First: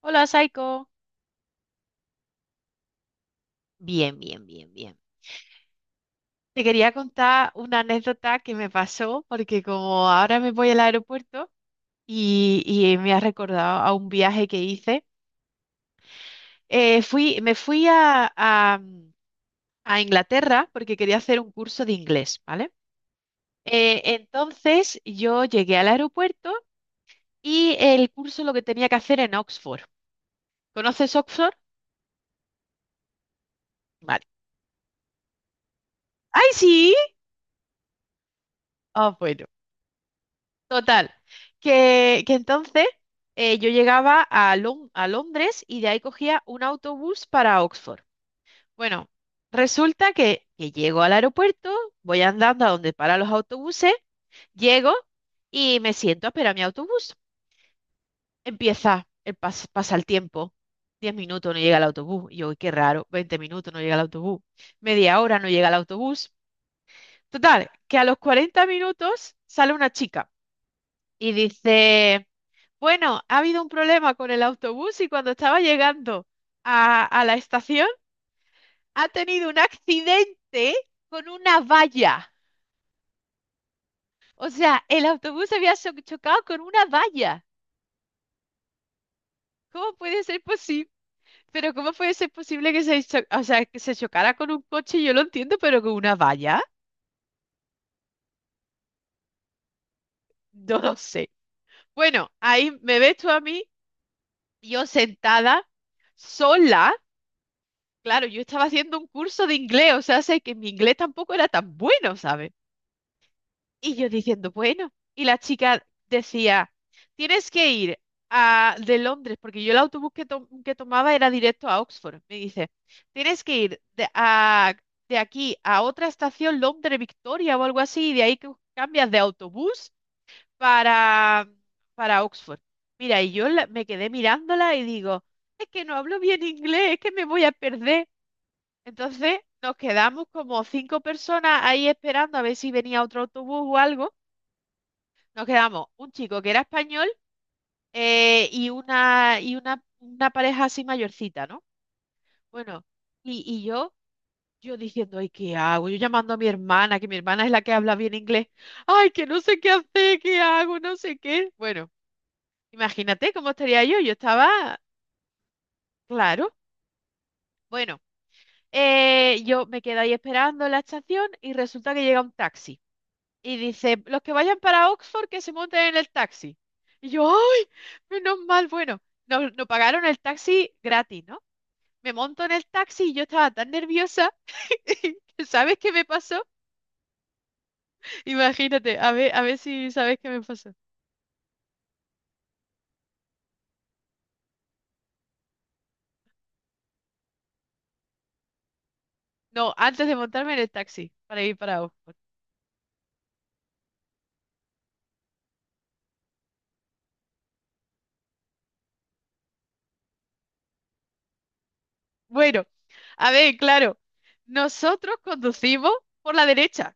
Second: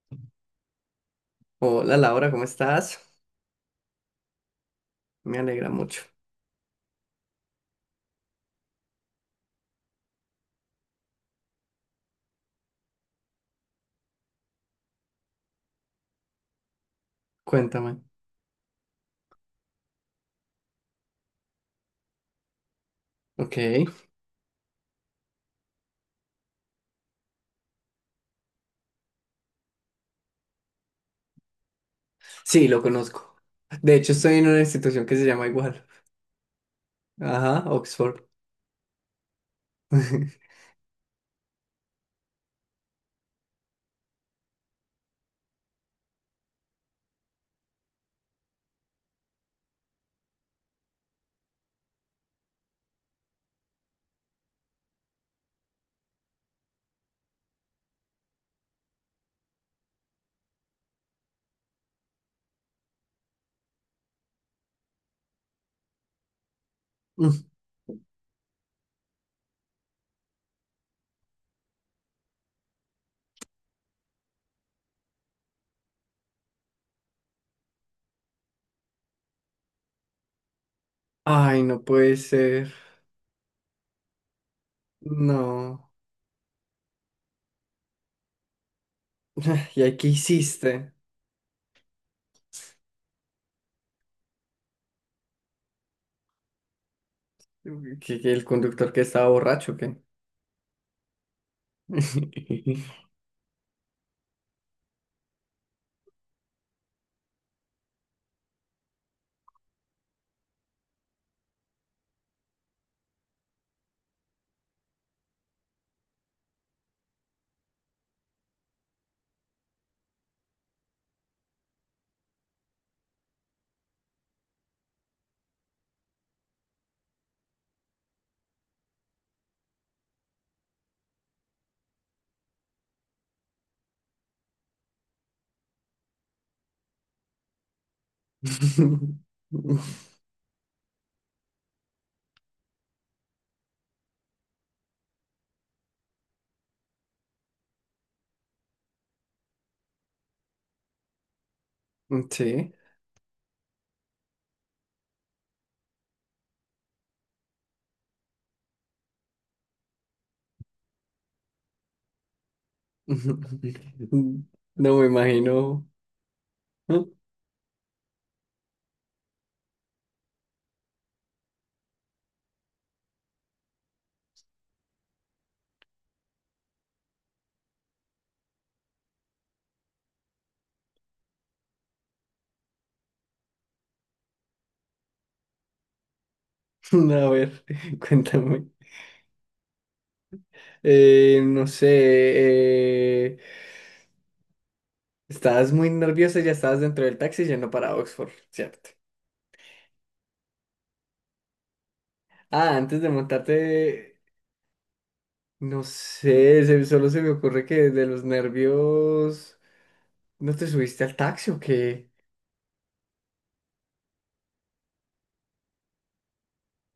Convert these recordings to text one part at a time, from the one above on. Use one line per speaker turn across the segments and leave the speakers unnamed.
Hola, Saiko.
Hola Laura, ¿cómo estás?
Bien, bien, bien, bien.
Me alegra mucho.
Te quería contar una anécdota que me pasó, porque como ahora me voy al aeropuerto y me ha recordado a un viaje que hice, me fui
Cuéntame.
a Inglaterra porque quería hacer un curso de inglés, ¿vale?
Ok.
Entonces yo llegué al aeropuerto y el curso lo que tenía que hacer en Oxford. ¿Conoces Oxford?
Sí, lo conozco. De hecho,
Vale.
estoy en una institución que se llama igual.
¡Ay, sí!
Ajá, Oxford.
Ah, bueno. Total, que entonces yo llegaba a Londres y de ahí cogía un autobús para Oxford. Bueno, resulta que llego al aeropuerto, voy andando a donde paran los autobuses, llego y me siento a esperar mi autobús. Empieza, pasa el tiempo, 10 minutos no llega el autobús. Y yo, "Uy, qué raro, 20 minutos no llega el autobús, media hora no llega el autobús.
Mm.
Total, que a los 40 minutos sale una chica y dice... Bueno, ha habido un problema con el autobús y cuando estaba llegando a la estación ha tenido un accidente con una
Ay, no puede
valla.
ser.
O sea, el autobús había
No.
chocado con una valla.
¿Y
¿Cómo
ahí qué
puede ser posible?
hiciste?
Pero ¿cómo puede ser posible que o sea, que se chocara con un coche? Yo lo entiendo, pero con una valla,
¿Que el conductor que estaba borracho, o ¿qué?
no lo sé. Bueno, ahí me ves tú a mí, yo sentada, sola. Claro, yo estaba haciendo un curso de inglés, o sea, sé que mi inglés tampoco era tan bueno, ¿sabes? Y yo diciendo, bueno, y la chica decía, tienes que ir de Londres, porque yo el autobús que tomaba era directo a Oxford. Me dice, tienes que ir de aquí a otra estación, Londres Victoria o algo así, y de ahí que cambias de autobús para, para Oxford. Mira, y yo me quedé mirándola y digo, es que no hablo bien inglés, es que me voy a perder. Entonces nos quedamos como cinco personas ahí esperando a ver si venía otro autobús o algo. Nos quedamos un chico que era español y una pareja así mayorcita, ¿no?
Sí.
Bueno, y yo diciendo, ay, ¿qué hago? Yo llamando a mi hermana, que mi hermana es la que habla bien inglés. Ay, que no sé qué hacer, qué hago, no sé qué. Bueno, imagínate cómo estaría yo. Yo estaba,
No me imagino.
claro. Bueno, yo me quedé ahí esperando en la estación y resulta que llega un taxi. Y dice, los que vayan para Oxford que se monten en el taxi. Y yo, ¡ay! Menos mal, bueno, no, no pagaron el taxi gratis, ¿no? Me monto en el taxi y yo estaba tan nerviosa. ¿Sabes qué me pasó?
A ver, cuéntame.
Imagínate, a ver si sabes qué me pasó.
No sé. eh, Estabas muy nerviosa, ya estabas dentro del taxi yendo para Oxford, ¿cierto?
No, antes de montarme en el taxi para ir para Oxford.
Ah, antes de montarte, no sé, solo se me ocurre que de los nervios, ¿no te subiste al taxi o qué?
Bueno, a ver, claro, nosotros conducimos por la derecha,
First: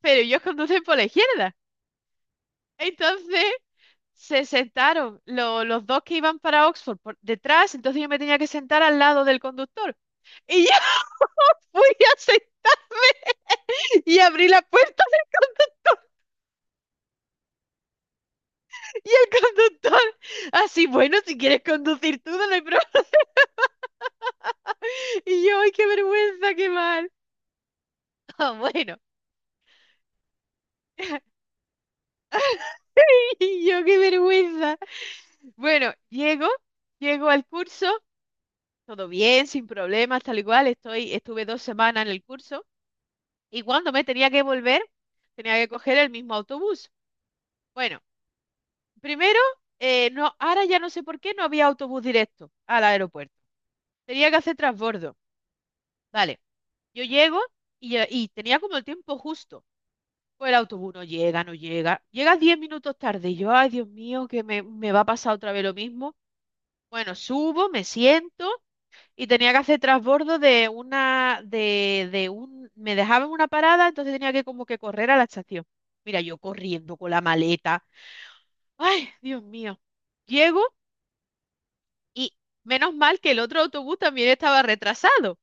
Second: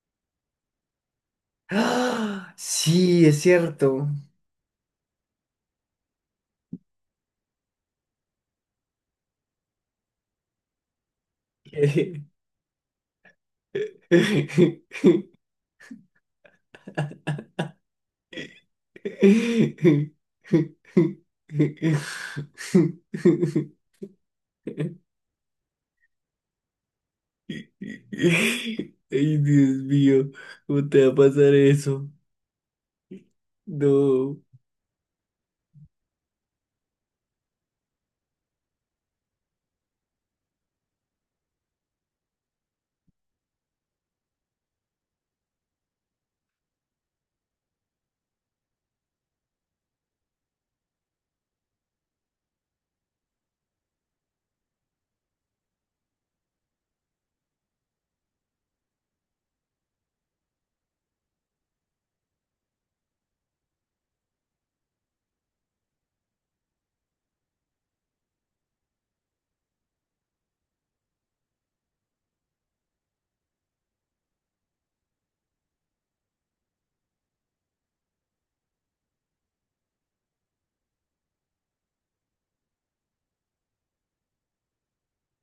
pero ellos conducen por la izquierda.
¡Ah! Sí, es
Entonces,
cierto.
se sentaron los dos que iban para Oxford por detrás, entonces yo me tenía que sentar al lado del conductor. Y ya fui y abrí la puerta y el conductor,
¿Qué?
así, bueno, si quieres conducir tú, no hay problema. Y yo, ay, qué vergüenza, qué mal. Ah, bueno,
Ay, Dios mío, ¿cómo te va a pasar eso?
y yo, qué
No.
vergüenza. Bueno, llego, llego al curso, todo bien, sin problemas, tal y cual, estuve 2 semanas en el curso y cuando me tenía que volver, tenía que coger el mismo autobús. Bueno. Primero, no, ahora ya no sé por qué no había autobús directo al aeropuerto. Tenía que hacer transbordo. Vale, yo llego y y tenía como el tiempo justo. Pues el autobús no llega, no llega. Llega 10 minutos tarde. Y yo, ay, Dios mío, que me va a pasar otra vez lo mismo. Bueno, subo, me siento y tenía que hacer transbordo de una, de un, me dejaban una parada, entonces tenía que como que correr a la estación. Mira, yo corriendo con la maleta. Ay, Dios mío. Llego Y menos mal que el otro autobús también estaba retrasado. O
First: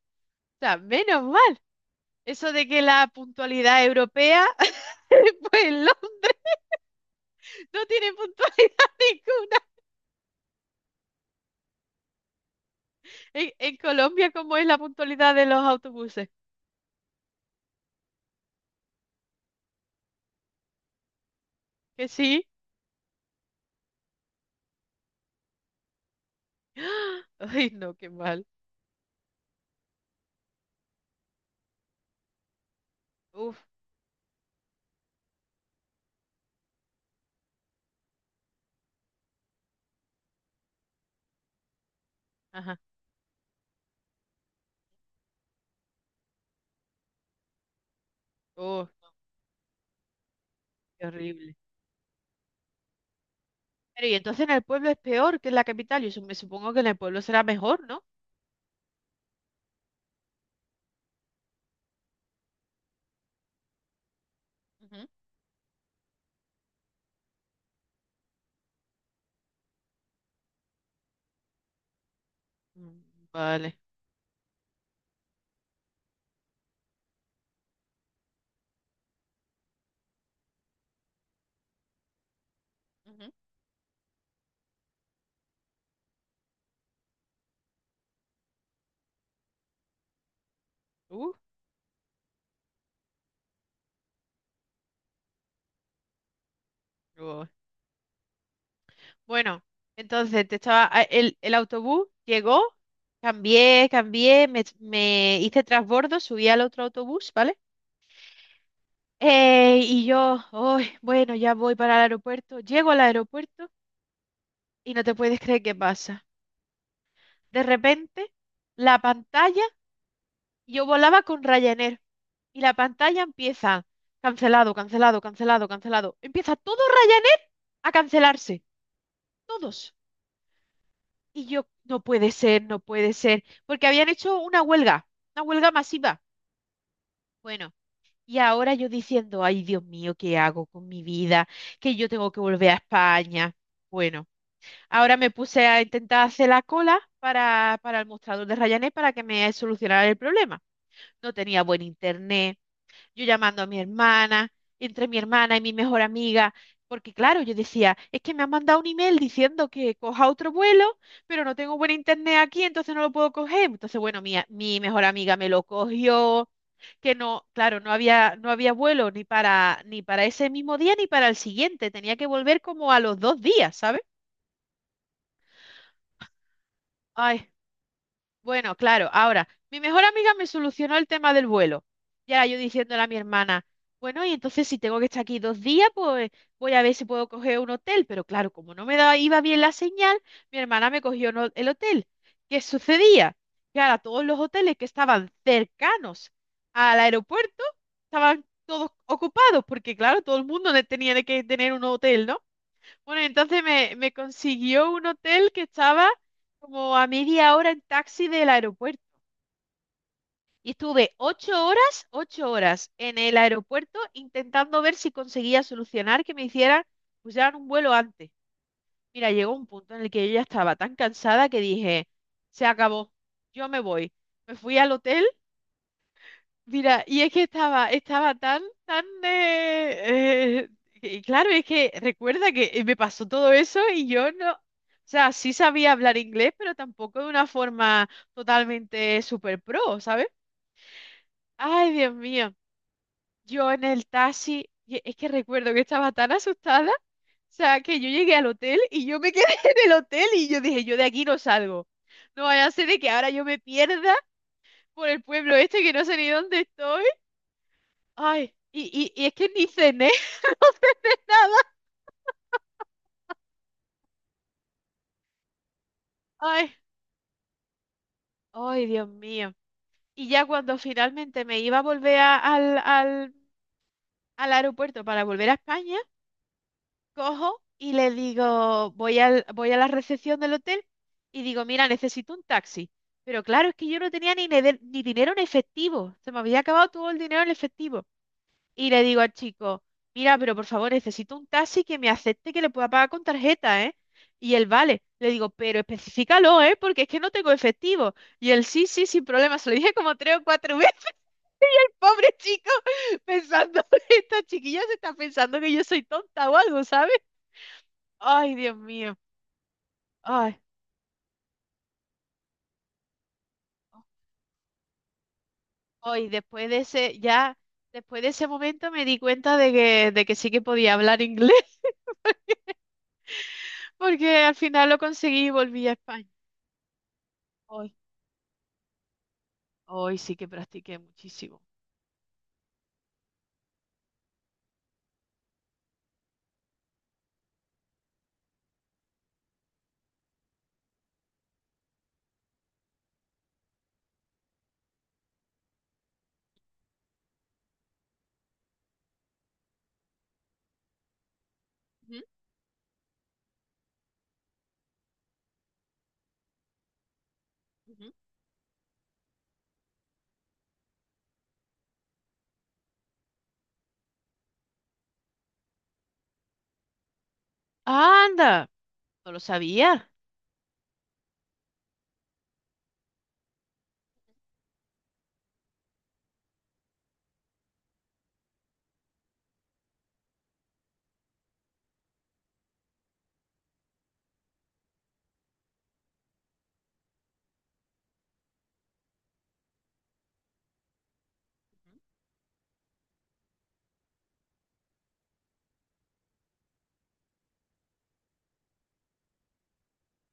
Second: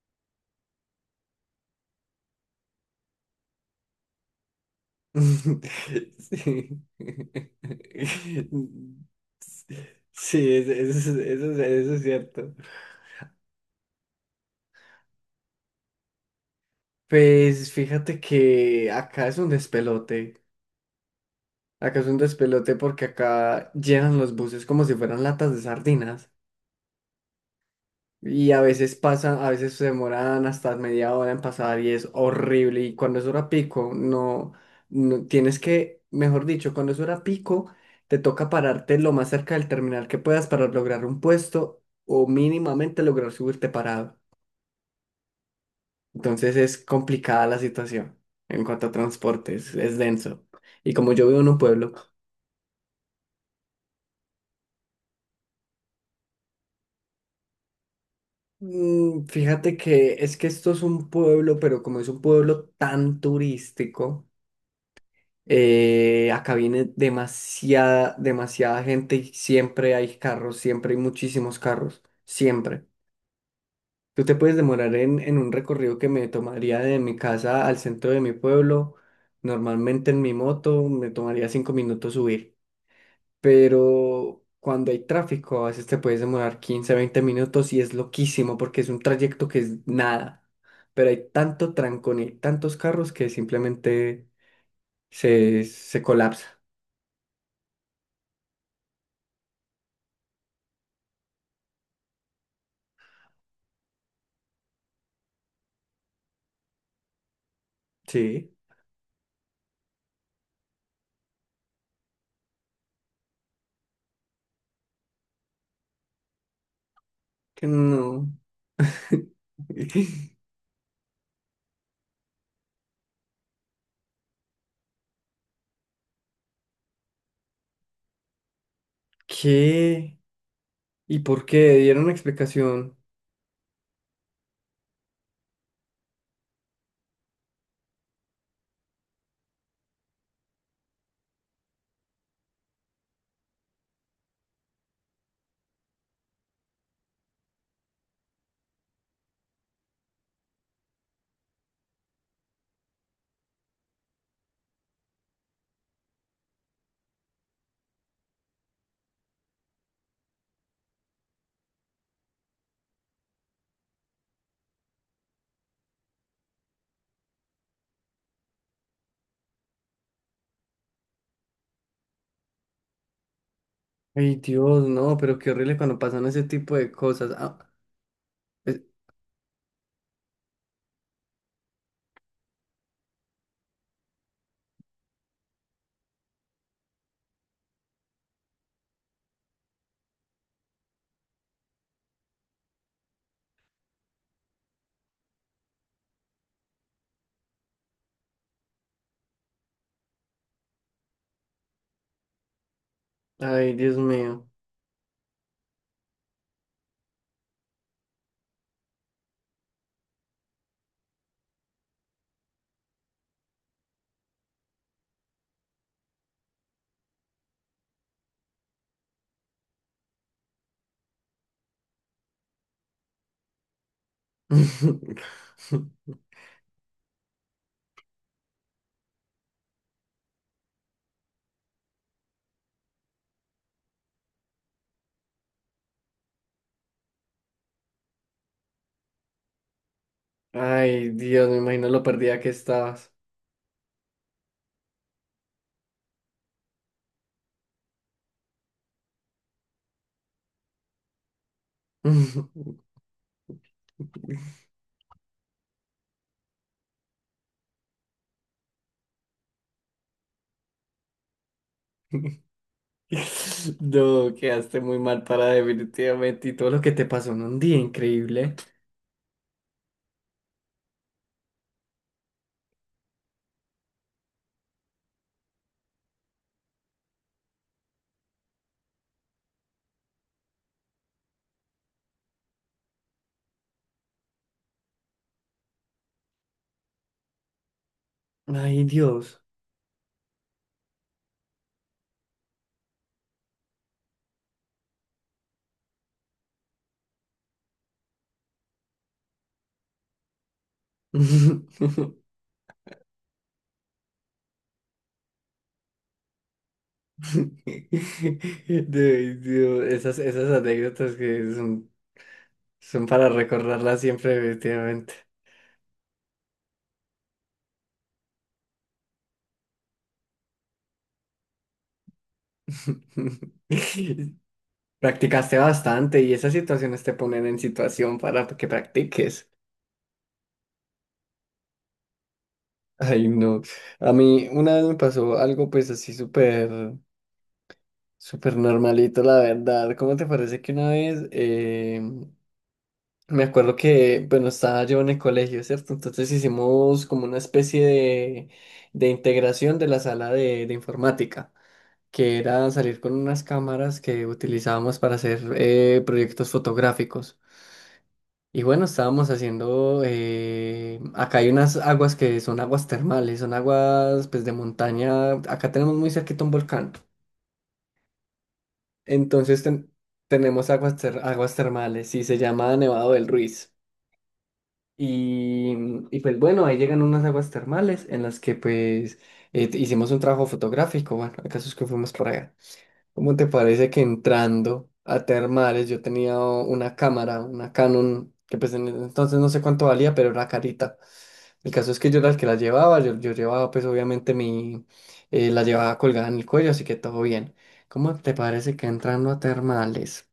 sea, menos mal. Eso de que la puntualidad europea, pues en Londres
Sí.
no tiene puntualidad ninguna.
Sí, es- eso es- eso, es eso es cierto.
En Colombia, ¿cómo es la puntualidad de los autobuses?
Pues fíjate que acá es un despelote. Acá es
Que
un
sí.
despelote porque acá llenan los buses como si fueran latas de sardinas.
Ay, no, qué mal.
Y a veces pasa, a veces se demoran hasta media hora en pasar y es horrible. Y cuando es hora
Uf,
pico, no, no tienes que, mejor dicho, cuando es hora pico, te toca pararte lo más cerca del terminal que puedas para lograr un puesto o
ajá.
mínimamente lograr subirte parado. Entonces es complicada la situación en cuanto
Oh,
a transportes, es denso. Y
qué
como yo vivo en
horrible.
un pueblo,
Pero y entonces en el pueblo es peor que en la capital. Yo me supongo que en el pueblo será mejor, ¿no?
mm, fíjate que es que esto es un pueblo, pero como es un pueblo tan turístico.
Ujú,
Acá viene demasiada gente y siempre hay carros, siempre hay muchísimos carros, siempre.
Mm, Vale.
Tú te puedes demorar en un recorrido que me tomaría de mi casa al centro de mi pueblo, normalmente en mi moto me tomaría cinco minutos subir,
ujú.
pero cuando hay tráfico a veces te puedes demorar 15 20 minutos y es loquísimo porque es un trayecto que es nada, pero hay
Uf,
tanto trancón y tantos carros que simplemente se colapsa,
oh, Bueno, entonces te estaba, a- el autobús llegó, cambié, me hice transbordo, subí al otro autobús, ¿vale?
¿sí?
Y yo, "Ay, bueno, ya voy para el aeropuerto, llego al aeropuerto y no te puedes creer qué pasa. De
No.
repente, la pantalla, yo volaba con Ryanair y la pantalla empieza cancelado, cancelado, cancelado, cancelado. Empieza todo Ryanair a cancelarse, todos.
¿Qué? ¿Y por
Y yo,
qué?
no
¿Dieron una
puede ser, no
explicación?
puede ser, porque habían hecho una huelga masiva. Bueno, y ahora yo diciendo, ay, Dios mío, ¿qué hago con mi vida? Que yo tengo que volver a España. Bueno, ahora me puse a intentar hacer la cola para el mostrador de Ryanair para que me solucionara el problema. No tenía buen internet, yo llamando a mi hermana, entre mi hermana y mi mejor amiga, porque claro, yo decía, es que me han mandado un email diciendo que coja otro vuelo, pero no tengo buen internet aquí, entonces no lo puedo coger. Entonces, bueno, mi mejor amiga me lo cogió, que no, claro, no había, no había vuelo ni para, ni para ese mismo día ni para el siguiente, tenía que volver como a los 2 días, ¿sabes?
Ay, Dios, no, pero qué horrible cuando pasan ese tipo de cosas.
Ay, Bueno,
Es-
claro, ahora, mi mejor amiga me solucionó el tema del vuelo. Y ahora yo diciéndole a mi hermana, bueno, y entonces si tengo que estar aquí 2 días, pues voy a ver si puedo coger un hotel. Pero claro, como no me daba, iba bien la señal, mi hermana me cogió el hotel. ¿Qué sucedía? Que ahora todos los hoteles que estaban cercanos al aeropuerto estaban todos ocupados, porque claro, todo el mundo tenía que tener un hotel, ¿no? Bueno, entonces
Ay,
me,
Dios
me
mío.
consiguió un hotel que estaba como a media hora en taxi del aeropuerto. Y estuve 8 horas, 8 horas en el aeropuerto intentando ver si conseguía solucionar que me hicieran pusieran un vuelo antes. Mira, llegó un punto en el que yo ya estaba tan cansada que dije, se acabó, yo me voy. Me fui al hotel Mira, y es que estaba tan, tan... y claro, es que recuerda que me pasó todo eso y yo no... O sea, sí sabía hablar inglés, pero tampoco de una forma totalmente super pro, ¿sabes?
Ay, Dios, me imagino
Ay,
lo
Dios
perdida que
mío.
estabas.
Yo en el taxi, y es que recuerdo que estaba tan asustada, o sea, que yo llegué al hotel y yo me quedé en el hotel y yo dije, yo de aquí no salgo. No vaya a ser de que ahora yo me pierda por el pueblo este que no sé ni dónde estoy Ay, y es que ni cené nada.
No, quedaste muy mal para definitivamente y todo
Ay,
lo que te pasó en un día increíble.
ay, Dios mío. Y ya cuando finalmente me iba a volver al al aeropuerto para volver a España, cojo y le digo, voy a la recepción del hotel y digo, mira, necesito un taxi. Pero claro, es que yo no tenía ni dinero en efectivo. Se me había acabado todo el dinero en efectivo.
Ay,
Y le digo al
Dios.
chico, mira, pero por favor, necesito un taxi que me acepte que le pueda pagar con tarjeta, ¿eh? Y él, vale. Le digo, pero especifícalo, ¿eh? Porque es que no tengo efectivo. Y él, sí, sí, sin problema. Se lo dije como tres o cuatro veces, pobre chico, pensando, esta chiquilla se está pensando que yo soy tonta o algo, ¿sabes? Ay, Dios mío.
Dios, Dios, esas
Ay,
anécdotas que son, son para recordarlas siempre, definitivamente.
hoy después de ese, ya, después de ese momento me di cuenta de que sí que podía hablar inglés, porque al final lo conseguí y
Practicaste
volví a
bastante
España.
y esas situaciones te ponen en
Ay,
situación para que practiques.
Hoy sí que practiqué muchísimo.
Ay, no. A mí una vez me pasó algo pues así súper, súper normalito, la verdad. ¿Cómo te parece que una vez me acuerdo que, bueno, estaba yo en el colegio, ¿cierto? Entonces hicimos como una especie de integración de la sala de informática,
Ujú,
que era salir con unas cámaras que utilizábamos para hacer proyectos fotográficos.
ujú,
Y bueno, estábamos haciendo, acá hay unas aguas que son aguas termales, son aguas pues de montaña, acá tenemos muy cerquita un volcán.
¡Anda! No lo
Entonces ten-
sabía.
Tenemos aguas termales y se llama Nevado del Ruiz. Y, y pues bueno, ahí llegan unas aguas termales en las que pues hicimos un trabajo fotográfico. Bueno, el caso es que fuimos por allá. ¿Cómo te parece que entrando a termales yo tenía una cámara, una Canon, que pues en ese entonces no sé cuánto valía, pero era carita? El caso es
Ujú.
que yo era el que la llevaba, yo llevaba pues obviamente mi, la llevaba colgada en el cuello, así que todo bien. ¿Cómo te parece que entrando a termales?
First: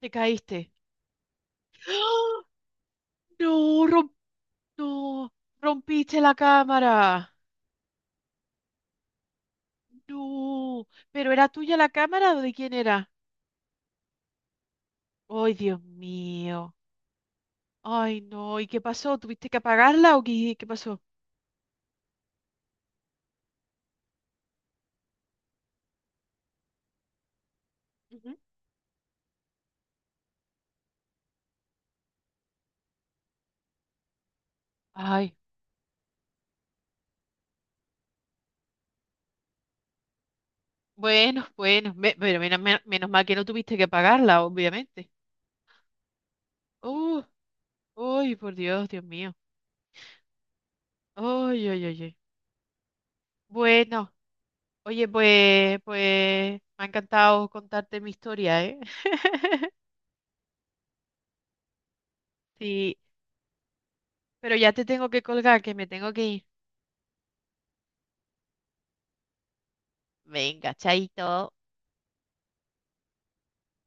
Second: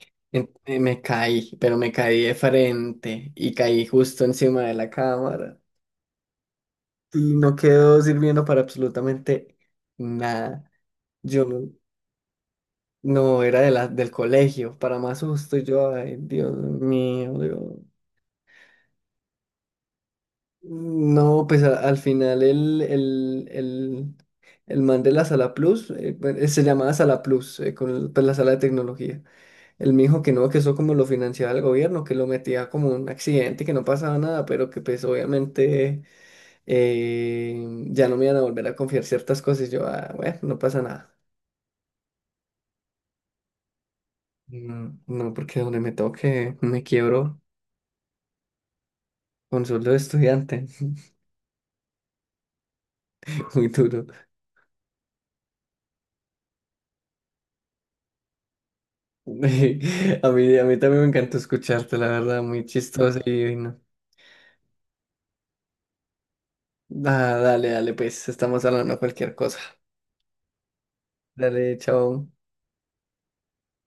Te caíste.
Me caí, pero me caí de
¡Ah!
frente y caí
No, rom-
justo encima de la
no,
cámara
rompiste la cámara.
y no quedó sirviendo para absolutamente nada.
No, pero
Yo
¿era
no,
tuya la cámara o de quién era?
No, era de del colegio, para más
¡Ay,
susto. Y
Dios
yo, ay, Dios
mío!
mío, Dios.
¡Ay, no! ¿Y qué pasó? ¿Tuviste que apagarla o qué pasó?
No, pues al final el man de la Sala Plus, bueno, se llamaba Sala Plus, pues, la
Ujú.
sala de tecnología. El mijo que no, que eso como lo financiaba el gobierno, que lo metía como un accidente, que no pasaba nada, pero que pues
Ay,
obviamente ya no me iban a volver a confiar ciertas cosas. Y yo, ah, bueno, no pasa nada.
bueno, bueno, menos mal que no tuviste que apagarla,
No,
obviamente.
no, porque donde me toque me
Uh,
quiebro
uy, por Dios, Dios mío.
con sueldo de estudiante,
¡Ay ay ay! Uy.
muy duro.
Bueno. Oye, pues me ha encantado contarte mi historia, ¿eh?
A mí también me encantó escucharte, la verdad, muy
Sí,
chistoso y no.
pero ya te tengo que colgar, que me tengo que ir.
Ah, dale, dale, pues estamos hablando de cualquier cosa.
Venga, chaito.
Dale, chao.